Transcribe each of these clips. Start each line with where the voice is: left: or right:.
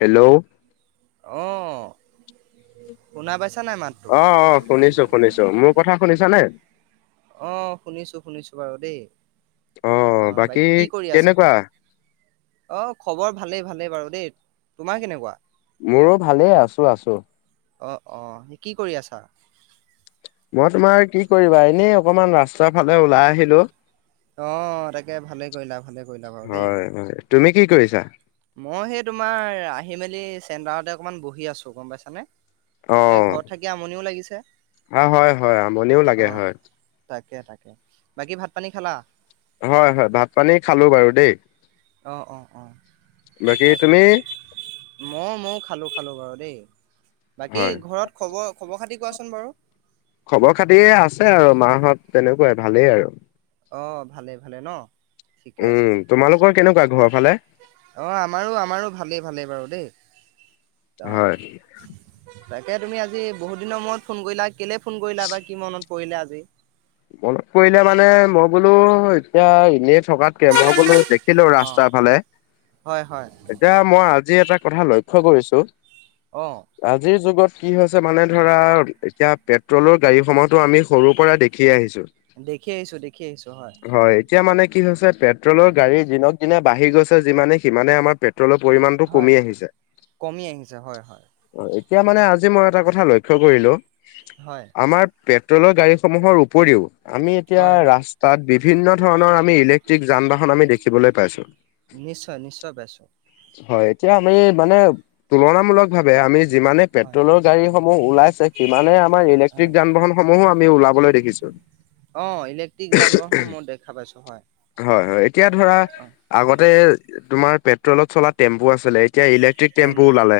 left: Hello
right: অ' শুনা পাইছা নাই মাত?
left: অ' অ' শুনিছোঁ, শুনিছোঁ মোৰ কথা শুনিছানে?
right: অ' শুনিছোঁ, শুনিছোঁ বাৰু দেই অ' বাকী কি কৰি আছা? অ' খবৰ ভালেই ভালেই বাৰু দেই, তোমাৰ কেনেকুৱা?
left: মোৰো ভালেই আছোঁ, আছোঁ।
right: অ' অ' কি কৰি আছা?
left: মই তোমাৰ কি কৰিবা এনেই অকণমান ৰাস্তাৰ ফালে ওলাই আহিলোঁ।
right: অ' তাকে ভালেই কৰিলা, ভালে কৰিলা বাৰু দেই।
left: হয় হয় তুমি কি কৰিছা?
right: মই সেই তোমাৰ আহি মেলি চেণ্টাৰতে অকনমান বহি আছোঁ গ'ম পাইছানে।
left: অ
right: এই ঘৰত থাকি আমনিও লাগিছে।
left: অ' হয়, হয় আমনিও লাগে
right: অ',
left: হয়।
right: তাকে, তাকে বাকী ভাত পানী খালা?
left: হয়, হয়। ভাত পানী খালোঁ বাৰু দেই।
right: অ' অ'
left: বাকী
right: অ'দে
left: তুমি
right: মই মও খালোঁ খালোঁ বাৰু দেই বাকী
left: হয়
right: ঘৰত খবৰ খবৰ খাতি কোৱাচোন বাৰু?
left: খবৰ খাতি আছে আৰু মাহত তেনেকুৱাই ভালেই আৰু
right: অ' ভালে ভালে ন
left: উম, তোমালোকৰ কেনেকুৱা ঘৰৰ ফালে?
right: অ' আমাৰো আমাৰো ভালেই ভালেই বাৰু দেই অ'।
left: হয়
right: তাকে, তুমি আজি বহুত দিনৰ মূৰত ফোন কৰিলা কেলে ফোন কৰিলা বা কি মনত পৰিলা আজি।
left: মনত পৰিলে মানে মই বোলোঁ এতিয়া এনেই থকাতকে মই বোলোঁ দেখিলোঁ
right: অঁ
left: ৰাস্তাৰ ফালে
right: হয় হয়
left: এতিয়া মই আজি এটা কথা লক্ষ্য কৰিছোঁ।
right: অ'
left: আজিৰ যুগত কি হৈছে মানে ধৰা এতিয়া পেট্ৰলৰ গাড়ীসমূহতো আমি সৰুৰ পৰা দে দেখি আহিছোঁ।
right: দেখি আহিছোঁ, দেখি আহিছোঁ হয়।
left: হয়, এতিয়া মানে কি হৈছে পেট্ৰলৰ গাড়ী দিনক দিনে বাঢ়ি গৈছে যিমানে সিমানে আমাৰ পে অলপ পৰিমাণটো
right: হয়।
left: কমি আহিছে।
right: কমি আহিছে হয় হয়
left: অ' এতিয়া মানে আজি মই এটা কথা লক্ষ্য কৰিলোঁ।
right: হয়।
left: আমাৰ পেট্ৰলৰ গাড়ীসমূহৰ উপৰিও আমি এতিয়া
right: হয় হয়
left: ৰাস্তাত বিভিন্ন ধৰণৰ আমি ইলেক্ট্ৰিক যান বাহন আমি দেখিবলৈ পাইছোঁ। [unintelligible]
right: নিশ্চয়, নিশ্চয় পাইছোঁ।
left: হয়, এতিয়া আমি মানে তুলনামূলক ভাৱে আমি যিমানে
right: হয়
left: পেট্ৰলৰ গাড়ীসমূহ ওলাইছে, সিমানে আমাৰ ইলেক্ট্ৰিক
right: হয়
left: যান বাহন সমূহো আমি ওলাবলৈ দেখিছোঁ।
right: অ' ইলেক্ট্ৰিক যান বাহনো মই দেখা পাইছোঁ হয়।
left: হয়, হয়। এতিয়া ধৰা
right: অঁ।
left: আগতে তোমাৰ পেট্ৰলত চলা টেম্পু আছিলে। এতিয়া ইলেক্ট্ৰিক টেম্পু ওলালে।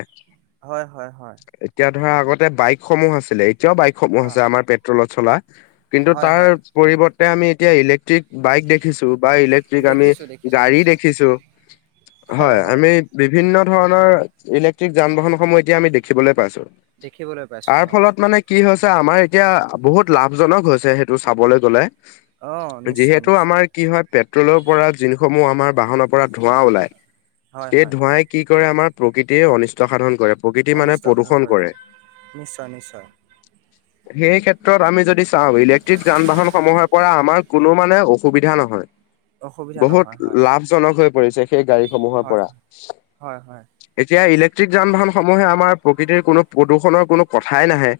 right: হয় হয় হয়
left: এতিয়া ধৰা আগতে বাইকসমূহ আছিলে, এতিয়াও বাইকসমূহ
right: অঁ
left: আছে আমাৰ পেট্ৰলত চলা কিন্তু,
right: হয়
left: তাৰ
right: হয়
left: পৰিৱৰ্তে আমি এতিয়া ইলেক্ট্ৰিক বাইক দেখিছোঁ বা ইলেক্ট্ৰিক আমি
right: দেখিছো দেখিছো
left: গাড়ী
right: নিশ্চয়
left: দেখিছোঁ হয়। আমি বিভিন্ন ধৰণৰ ইলেক্ট্ৰিক যান বাহনসমূহ এতিয়া আমি দেখিবলৈ পাইছো।
right: দেখিবলৈ পাইছো
left: তাৰ
right: হয়।
left: ফলত মানে কি হৈছে, আমাৰ এতিয়া বহুত লাভজনক হৈ চে সেইটো চাবলে গ'লে।
right: অ' নিশ্চয়
left: যিহেতু
right: নিশ্চয়
left: আমাৰ কি হয়, পেট্ৰলৰ পৰা যোনসমূহ আমাৰ বাহনৰ পৰা ধোঁৱা ওলায়
right: হয়।
left: এই
right: হয়
left: ধোঁৱাই কি কৰে আমাৰ প্ৰকৃতিয়ে অনিষ্ট সাধন কৰে। প্ৰকৃতি মানে
right: অনিষ্ট সাধন
left: প্ৰদূষণ কৰে।
right: হয় নিশ্চয় নিশ্চয়
left: সেই ক্ষেত্ৰত আমি যদি চাওঁ ইলেক [unintelligible] যান বাহন সমূহৰ পৰা আমাৰ কোনো মানে অসুবিধা নহয়,
right: অসুবিধা
left: বহুত
right: নহয় হয়
left: লা লাভজনক হৈ পৰিছে সেই গাড়ীসমূহৰ
right: হয়
left: পৰা।
right: হয় হয়
left: এতিয়া ইলেক্ট্ৰিক যান বাহন সমূহে আমাৰ প্ৰকৃতিৰ কোনো প্ৰদূষণৰ কোনো কথাই নাহে।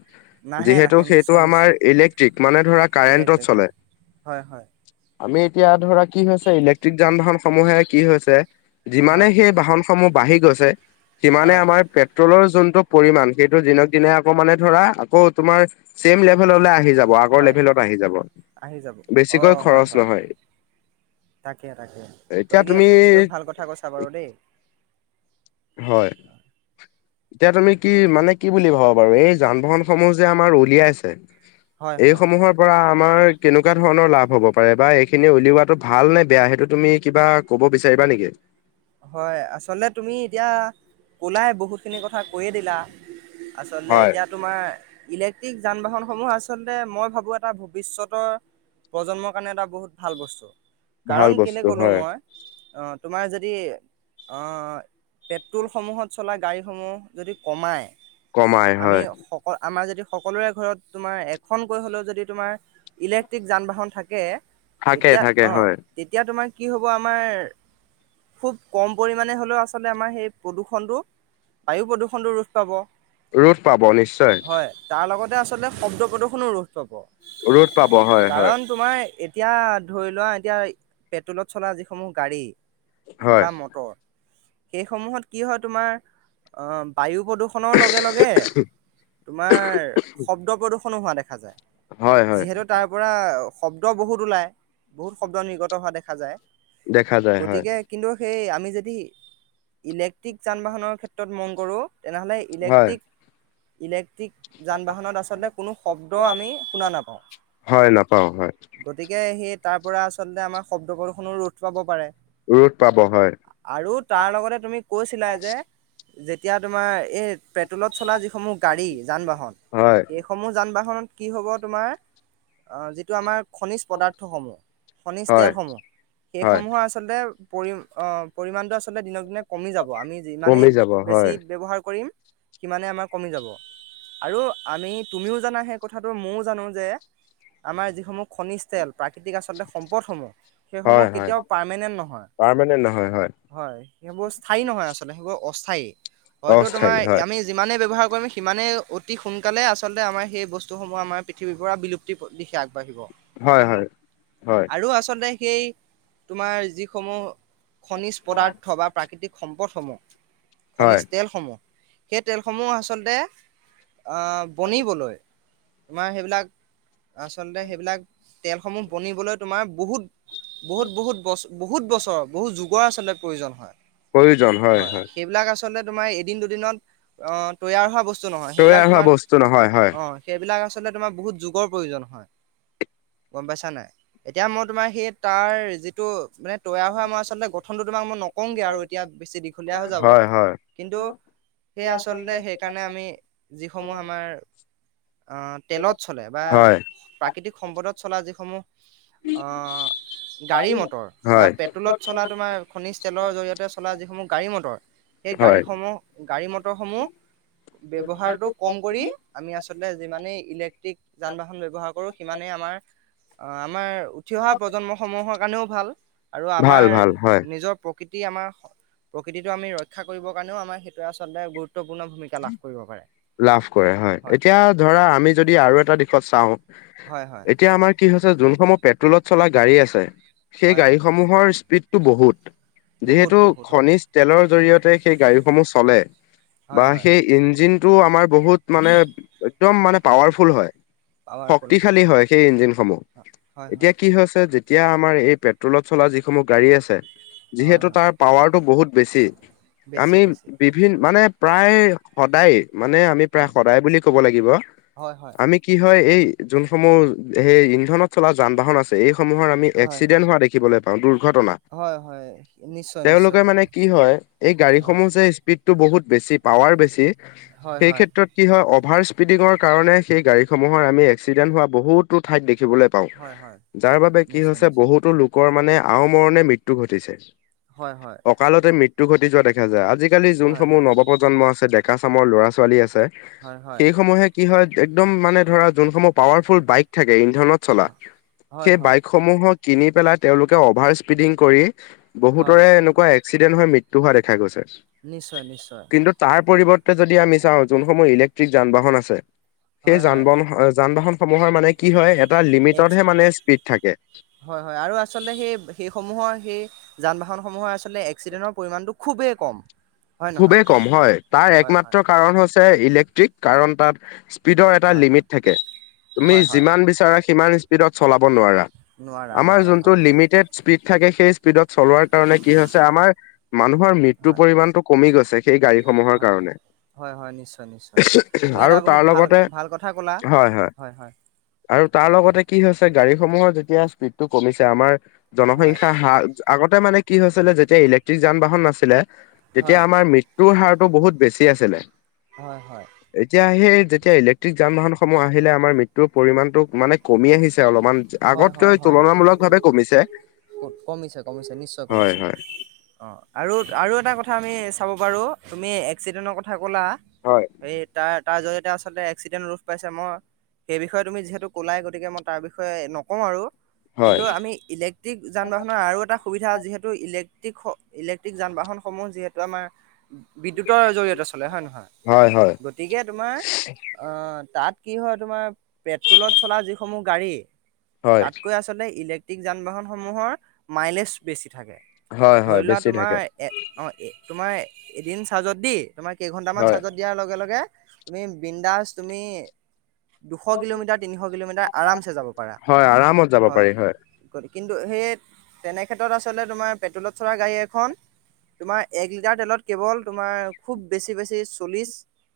right: নাহে
left: যিহেতু
right: নাহে
left: সেইটো
right: নিশ্চয়
left: আমাৰ
right: নিশ্চয়
left: ইলেক্ট্ৰিক, মানে ধৰা
right: ইলেক্ট্ৰিক
left: কাৰেণ্টত চলে।
right: হয় হয় হয়
left: আমি এতিয়া ধৰা কি হৈছে, ইলেক্ট্ৰিক যান বাহন সমূহে কি হৈছে যিমানে
right: হয়
left: সেই বাহনসমূহ বাঢ়ি গৈছে, সিমানে
right: হয়
left: আমাৰ পেট ট্ৰলৰ যোনটো পৰিমাণ, সেইটো দিনক দিনে আকৌ মানে ধৰা আকৌ তোমাৰ ছেম লেভেললে আহি যাব, আ আগৰ
right: হয়
left: লেভেলত আহি যাব,
right: আহি যাব
left: বেছিকৈ
right: অ' হয়
left: খৰচ
right: হয়
left: নহয়।
right: তাকে- তাকে,
left: এতিয়া
right: গতিকে
left: তুমি
right: সেইটো ভাল কথা কৈছা বাৰু দেই।
left: হয়। এতিয়া তুমি কি মানে কি বুলি ভাবা বাৰু, এই যান বাহনসমূহ যে আমাৰ উলিয়াইছে
right: হয়
left: এই
right: হয়
left: সমূহৰ পৰা আমাৰ কেনেকুৱা ধৰণৰ লাভ হ'ব পাৰে বা এই সেইখিনি উলিওৱাটো ভাল নে বেয়া, সেইটো তুমি কিবা ক'ব বিচাৰিবা নেকি।
right: হয়, আচলতে তুমি এতিয়া ক'লাই বহুতখিনি কথা কৈয়ে দিলা। আচলতে
left: হয়
right: এতিয়া তোমাৰ ইলেক্ট্ৰিক যান বাহনসমূহ আচলতে মই ভাবো এটা ভৱিষ্যতৰ প্ৰজন্মৰ কাৰণে এটা বহুত ভাল বস্তু,
left: ভাল
right: কাৰণ কেনে
left: বস্তু
right: ক'লো
left: হয়।
right: মই, অ', তোমাৰ যে যদি অ', পেট্ৰলসমূহত চলা গাড়ীসমূহ যদি কমায়।
left: কমাই
right: আমি
left: হয়
right: সকল আমাৰ যদি সকলোৰে ঘৰত তোমাৰ এখন কৈ হ'লেও যদি তোমাৰ ইলেক্ট্ৰিক যান বাহন থাকে,
left: থাকে
right: তেতিয়া
left: থাকে
right: অ',
left: হয়
right: তেতিয়া তোমাৰ কি হ'ব আমাৰ খুব কম পৰিমাণে হ'লেও আচলতে আমাৰ সেই প্ৰদূষণটো, বায়ু প্ৰদূষণটো ৰোধ পাব।
left: ৰোধ পাব নিশ্চয়।
right: হয়, তাৰ লগতে আচলতে শব্দ প্ৰদূষনো ৰোধ পাব।
left: ৰোধ পাব হয়-হয়।
right: কাৰণ তোমাৰ এতিয়া ধৰি লোৱা এতিয়া পেট্ৰলত চলা যিসমূহ গাড়ী
left: হয়
right: বা মটৰ, সেইসমূহত কি হয় তোমাৰ, অ', বায়ু প্ৰদূ ষণৰ লগে- লগে, তোমাৰ শব্দ প্ৰদূষণো হোৱা দেখা যায়।
left: হয় হয়
right: যিহেতু তাৰ পৰা শব্দ বহুত ওলায়। বহুত শব্দ নিৰ্গত হোৱা দেখা যায়,
left: দেখা যায় হয়
right: গতিকে কিন্তু, সেই আমি যদি ইলেক্ট্ৰিক যান বাহনৰ ক্ষেত্ৰত মন কৰোঁ, তেনেহ'লে
left: হয়
right: ইলেক্ট্ৰিক ইলেক্ট্ৰিক যান বাহনত আচলতে কোনো শব্দ আমি শুনা নাপাওঁ।
left: হয়, নাপাওঁ হয়।
right: গতিকে সেই তাৰ পৰা আচলতে আমাৰ শব্দ প্ৰদূষণো ৰোধ পাব পাৰে।
left: ৰ'দ পাব হয়
right: আৰু তাৰ লগতে তুমি কৈছিলা যে যেতিয়া তোমাৰ এই পেট্ৰলত চলা যিসমূহ গাড়ী যান বাহন
left: হয়
right: সেই সমূহ যান বাহনত কি হব তোমাৰ, অঁ যিটো আমাৰ খনিজ পদাৰ্থসমূহ, খনিজ
left: হয়
right: তেলসমূহ,
left: হয়
right: সেইসমূহৰ আচলতে পৰিম অ পৰিমাণটো আচলতে দিনক দিনে কমি যাব। আমি যিমানেই
left: কমি যাব
right: বেছি
left: হয়
right: ব্যৱহাৰ কৰিম, সিমানেই আমাৰ কমি যাব। আৰু আমি তুমিও জানা সেই কথাটো, মইয়ো জানো যে আমাৰ যিসমূহ খনিজ তেল প্ৰাকৃতিক আচলতে সম্পদসমূহ,
left: হয়
right: সেইসমূহ
left: হয়
right: কেতিয়াও পাৰ্মানেণ্ট নহয়।
left: পাৰমানেণ্ট নহয়
right: হয়, সেইবোৰ স্থায়ী নহয় আচলতে সেইবোৰ অস্থায়ী। হয়তো
left: অস্থায়ী
right: তোমাৰ
left: হয়
right: আমি যিমানেই ব্যৱহাৰ কৰিম, সিমানেই অতি সোনকালে আচলতে আমাৰ সেই বস্তুসমূহ আমাৰ পৃথিৱীৰ পৰা বিলু প্তি দিশে আগবাঢ়িব।
left: হয় হয় হয়।
right: আৰু আচলতে সেই তোমাৰ যিসমূহ খনিজ পদাৰ্থ বা প্ৰাকৃতিক সম্পদসমূহ
left: হয়
right: খনিজ তেলসমূহ। সেই তেলসমূহ আচলতে অঁ বনিবলৈ তোমাৰ সেইবিলাক আচলতে সেইবিলাক, তেলসমূহ বনিবলৈ তোমাৰ বহুত বহুত বহুত বছ বহুত বছৰ বহুত যুগৰ আচলতে প্ৰয়োজন হয়, হয় সেইবিলাক আ চলতে তোমাৰ এদিন দুদিনত অঁ তৈয়াৰ হোৱা বস্তু নহয়, সেইবিলাক
left: তৈয়াৰ হোৱা
right: তোমাৰ
left: বস্তু নহয় হয়
right: অঁ সেইবিলাক আচলতে তোমাৰ বহুত যুগৰ প্ৰয়োজন হয়। গম পাইছা নাই? এতিয়া মই তোমাৰ সেই তাৰ যিটো মানে তৈয়াৰ হোৱা মাছ আচলতে গঠনটো তোমাক মই নকওঁগৈ আৰু এতিয়া বেছি দীঘলীয়া হৈ যাব।
left: হয় হয়
right: কিন্তু সেয়ে আচলতে সেইকাৰণে আমি যিসমূহ আমাৰ অঁ তেলত চলে বা
left: হয়
right: প্ৰাকৃতিক সম্পদত চলা যিসমূহ অঁ গাড়ী মটৰ বা
left: হয়
right: পেট্ৰলত চলা তোমাৰ খনিজ তেলৰ জৰিয়তে চলা যিসমূহ গাড়ী মটৰ, সেই
left: হয়
right: গাড়ীসমূহ গাড়ী মটৰসমূহ, ব্যৱহাৰটোক কম কৰি আমি আচলতে যিমানেই ইলেক্ট্ৰিক যান বাহন ব্যৱহাৰ কৰোঁ, সিমানেই আমাৰ অঁ, আমাৰ উঠি অহা প্ৰজন্মসমূহৰ কাৰণেও ভাল, আৰু
left: ভাল
right: আমাৰ
left: ভাল হয়
right: নিজৰ প্ৰকৃতি আমাৰ প্ৰকৃতিটো আমি ৰক্ষা কৰিবৰ কাৰণেও আমাৰ সেইটোৱে আচলতে গুৰুত্বপূৰ্ণ ভূমি
left: লাভ কৰে হয়, এতিয়া ধৰা, আমি যদি আৰু এটা দিশত চাও।
right: হয় হয়
left: এতিয়া আমাৰ কি হৈছে যোনসমূহ পেট্ৰলত চলা গাড়ী আছে, সেই
right: হয় হয়
left: গাড়ীসমূহৰ স্পীডতটো বহুত।
right: বহুত
left: যিহেতু
right: বহুত হয়
left: খনিজ তেলৰ জৰিয়তে সেই গাড়ীসমূহ চলে। বা
right: হয় হয়
left: সেই ইঞ্জিনটো আমাৰ বহুত মানে একদম মানে পাৱাৰফুল হয়। শক্তিশালী হয় সেই ইঞ্জিন সমূহ,
right: হয় হয়
left: এতিয়া কি হৈছে যে তিয়া আমাৰ এই পেট্ৰলত চলা যিসমূহ গাড়ী আছে,
right: হয় হয়
left: যিহেতু
right: হয়
left: তাৰ পাৱাৰতটো বহুত বেছি।
right: বেছি
left: আমি
right: বেছি
left: বিভিন মানে প্ৰায় সদায় মানে আমি প্ৰায়
right: হয়
left: সদায় বুলি ক'ব লাগিব,
right: হয় হয়
left: আমি কি হয় এই যোনসমূহ সেই ইন্ধনত চলা যান বাহন আছে, এইসমূহৰ আমি
right: হয়
left: এক্সিডেণ্ট হোৱা দেখিবলৈ পাওঁ, দুৰ্ঘটনা।
right: হয়, হয়। নিশ্চয়
left: তেওঁলোকে
right: নিশ্চয়
left: মানে কি হয়, এই
right: হয়
left: গাড়ীসমূহ যে স্পীডতটো বহুত বেছি পাৱাৰ বেছি,
right: হয়
left: সেই
right: হয়
left: ক্ষেত্ৰত কি হয় অভাৰ স্পিডিঙৰ কাৰণে সেই গাড়ীসমূহৰ আমি এক্সিডেণ্ট হোৱা বহুতো ঠাইত দেখিবলে পাওঁ,
right: হয় হয়
left: যাৰ বাবে কি
right: নিশ্চয়
left: হৈছে
right: নিশ্চয়
left: বহুতো লোকৰ মানে আওমৰণে মৃত্যু ঘটিছে।
right: হয়, হয়।
left: কঁকালতে মৃত্যু ঘটি যোৱা দেখা যায়। আজিকালি
right: হয়
left: যোনসমূহ
right: হয়
left: নৱপ্ৰজন্ম আছে, ডেকা চামৰ ল'ৰা ছোৱালী আছে
right: হয় হয়
left: সেই সমূহে কি হয়, একদম মানে ধৰা যোনসমূহ পাৱাৰফুল বাইক থাকে ইন্ধনত চলা,
right: হয়
left: সেই
right: হয়
left: বাইক সমূহৰ কিনি পেলাই তেওঁলোকে অভাৰ স্পিডিং কৰি
right: হয়
left: বহুতৰে এনেকুৱা এক এক্সিডেণ্ট হৈ মৃত্যু হোৱা দেখা গৈছে।
right: নিশ্চয়, নিশ্চয়।
left: কিন্তু তাৰ পৰিৱৰ্তে যদি আমি চাওঁ যোনসমূহ ইলেক্ট্ৰিক যান বাহন আছে সেই
right: হয়
left: যান
right: হয়
left: বাহন, যান বাহন সমূহৰ মানে কি হয় এটা
right: এক
left: লিমিটতহে মানে স্পীড থাকে।
right: হয় হয়, আৰু আচলতে সেই সেইসমূহৰ সেই যান বাহনসমূহৰ আচলতে এক্সিডেণ্টৰ পৰিমাণটো খুবেই কম। হয় নহয়
left: খুবেই কম হয়, তাৰ
right: হয় হয়
left: একমাত্ৰ কাৰণ হৈছে ইলেক্ট্ৰিক কাৰণ তাত স্পীডৰ এটা
right: হয়
left: লিমিট থাকে,
right: হয়
left: তুমি
right: হয় হয়
left: যিমান বিচাৰা সিমান স্পীডত চলাব নোৱাৰা।
right: নোৱাৰা
left: আমাৰ
right: নোৱাৰা
left: যোনটো
right: হয়
left: লিমিটেড স্পীড থাকে সেই স্পীডত চলোৱাৰ কাৰণে কি হৈছে আমাৰ মানুহৰ মৃত্যৰ
right: হয়
left: পৰিমাণটো কমি গৈছে সেই গাড়ীসমূহৰ
right: হয় হয়
left: কাৰণে।
right: হয় হয়, নিশ্চয় নিশ্চয়, তুমি
left: আৰু
right: এটা
left: তাৰ
right: বহুত ভাল
left: লগতে
right: ভাল কথা ক'লা। হয় হয়।
left: আৰু তাৰ লগতে কি হৈছে গাড়ীসমূহৰ যেতিয়া স্পীডটো কমিছে আমাৰ
right: হয়
left: জনসংখ্যা হাৰ, আগতে মানে কি হৈছিলে যেতিয়া ইলেক্ট্ৰিক যান বাহন নাছিলে তেতিয়া
right: হয়,
left: আমাৰ মৃত্যুৰ হাৰটো বহুত বেছি আছিলে।
right: হয় হয়।
left: এতিয়া সেই যেতিয়া ইলেক্ট্ৰিক যান বাহনসমূহ আহিলে আমাৰ মৃত্যুৰ পৰিমাণটো মানে কমি আহিছে অলপমান।
right: হয়, হয়,
left: আগতকৈ
right: হয়,
left: তুলনামূলক ভাৱে কমিছে।
right: ক'ত কমিছে, কমিছে, নিশ্চয়
left: হয়
right: কমিছে।
left: হয়।
right: অ', আৰু আৰু এটা কথা আমি চাব পাৰোঁ তুমি এক্সিডেণ্টৰ ক থা ক'লা
left: হয়
right: এই তাত তাৰ জৰিয়তে আলতে এক্সিডেণ্ট ৰোধ পাইছে, মই সেই বিষয়ে তুমি যিহেতু ক'লাই গতিকে মই তাৰ বিষয়ে বিষয়ে নকওঁ আৰু কিন্তু
left: হয়
right: আমি ইলেক টিক যান বাহনৰ আৰু এটা সুবিধা যিহেতু স ইলেক্ট্ৰিক ইলেক্ট্ৰিক যান বাহনসমূহ যিহেতু আমাৰ বিদ্যুতৰ জৰিয়তে চলে হয়
left: হয় হয়
right: নহয় গতিকে তোমাৰ আ, তাত কি হয় তোমাৰ পেট্ৰলত চলা যিসমূহ গাড়ী
left: হয়
right: তাতকৈ আচলতে ইলেক্ট্ৰিক যান বাহনসমূহৰ মাইলেজ বেছি থাকে।
left: হয় হয়
right: ধৰি লোৱা
left: বেছি
right: তোমাৰ
left: থাকে
right: এ, অ' এ, তোমাৰ এদিন চাৰ্জত দি তোমাৰ কেইঘন্টামান
left: হয়
right: চাৰ্জত দি দিয়াৰ লগে লগে তুমি বিন্দাচ তুমি দুশ কিলোমিটাৰ, তিনিশ কিলোমিটাৰ আৰামছে যাব
left: হয় আৰামত যাব পাৰি হয়।
right: কৰি কিন্তু সেই তেনেক্ষেত্ৰত আচলতে তোমাৰ পেট্ৰলত চল গাড়ী এখন তোমাৰ এক লিটাৰ তেলত কেৱল তোমাৰ খুব বেছি বেছি চল্লিছ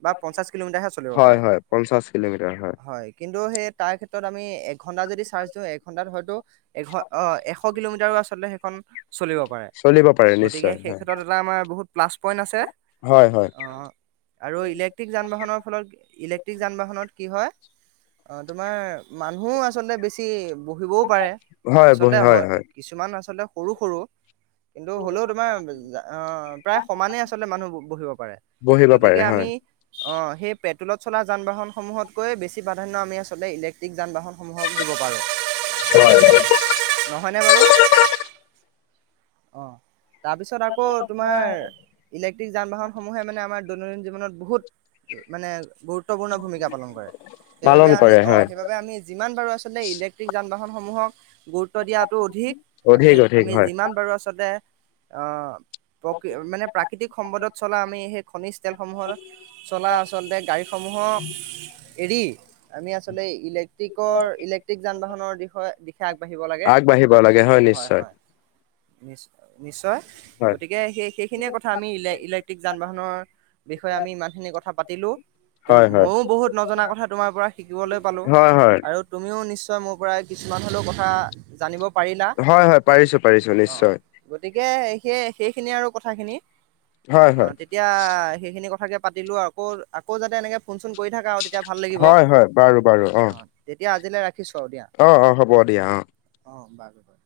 right: বা পঞ্চাশ কিলোমিটাৰহে চলিব
left: হয়
right: পাৰা,
left: হয় পঞ্চাশ কিলোমিটাৰ
right: হয় কিন্তু সেই তাৰ ক্ষেত্ৰত আমি ঘণ্টা যদি চাৰ্জ দিওঁ, এঘন্টাত হয়তো এ, এশ কিলোমিটাৰো আচলতে সেইখন চলিব পাৰে
left: চলিব পাৰে
right: গতিকে
left: নিশ্চয়
right: সেই
left: হয়
right: ক্ষেত্ৰত এটা আমাৰ বহুত প্লাছ পইণ্ট আছে।
left: হয় হয়।
right: অ' আৰু ইলেক্ট্ৰিক যান বাহনৰ ফলত, ইলেক্ট্ৰিক যান বাহনত কি হয় অ', তোমাৰ মানুহো আচলতে বেছি বহিবও পাৰে, আচলতে হয়, কিছুমান আচলতে সৰু সৰু কিন্তু হ'লেও তোমাৰ আহ' প্ৰায় সমানেই আচলতে মানুহ বহিব পাৰে।
left: বহিব পাৰে হয়।
right: অঁ', সেই পেট্ৰলত চলা যান-বাহনসমূহতকৈ বেছি প্ৰাধান্য আমি আচলতে ইলেক্ট্ৰিক যান বাহন- সমূহক দিব পাৰো ন'। হয় নে বাৰু। অঁহ', তাৰপিছত আকৌ তোমাৰ ইলেক্ট্ৰিক যান বাহনসমূহে মানে আমাৰ দৈনন্দিন জীৱনত বহুত মানে বহুত- গুত্বপূৰ্ণ ভূমিকা পালন কৰে। সেইবাবে
left: পালন
right: আমি
left: কৰে
right: অঁ'
left: হয়
right: সেইবাবে আমি- যিমান পাৰো আচলতে ইলেক্ট্ৰিক যান-বাহনসমূহক- গুৰুত্ব দিয়াটো অধিক
left: অধিক অধিক
right: আমি-আমি
left: হয়
right: যিমান পাৰোঁ আচলতে- প্ৰকৃ' মানে প্ৰাকৃতিক সম্পদত চলা আমি সেই খনিজ তেলসমূহৰ- চলা আচলতে গাড়ীসমূহক এৰি আমি আচলতে ইলে- ক্ট্ৰিকৰ-ইলেক্ট্ৰিক যান-বাহনৰ দিশ-দিশে আগবাঢ়িব লাগে।
left: আগবাঢ়িব লাগে হয় নিশ্চয়
right: হয়-হয়। নি-নিশ্চয়।
left: হয়
right: গতিকে সেই সেইখিনিয়ে কথা আমি ইলে- ক্ট্ৰিক যান-বাহনৰ বিষয়ে আমি ইমানখিনি কথা পাতিলোঁ।
left: হয় হয়
right: মও বহুত নজনা কথা তোমাৰ পৰা শিকিবলৈ পালো।
left: হয় হয়
right: আৰু তুমিও নিশ্চয় মোৰ পৰা কিছুমান হ'লেও কথা জানিব- পাৰিলা।
left: হয় হয় পাৰিছো পাৰিছো নিশ্চয়
right: গতিকে সেইখিনিয়ে আৰু কথাখিনি।
left: হয়
right: অঁ',
left: হয়
right: তেতিয়া সেইখিনি কথাকে পাতিলো আকৌ-আকৌ যাতে এনেকে ফোন-চোন কৰি থাকা আৰু- এতিয়া ভাল লাগিব।
left: হয় হয় বাৰু বাৰু অ
right: অঁ',। এতিয়া আজিলৈ ৰাখিছোঁ আৰু দিয়া।
left: অ অ হ'ব দিয়া অ
right: অঁ', -হ'ব বাৰু।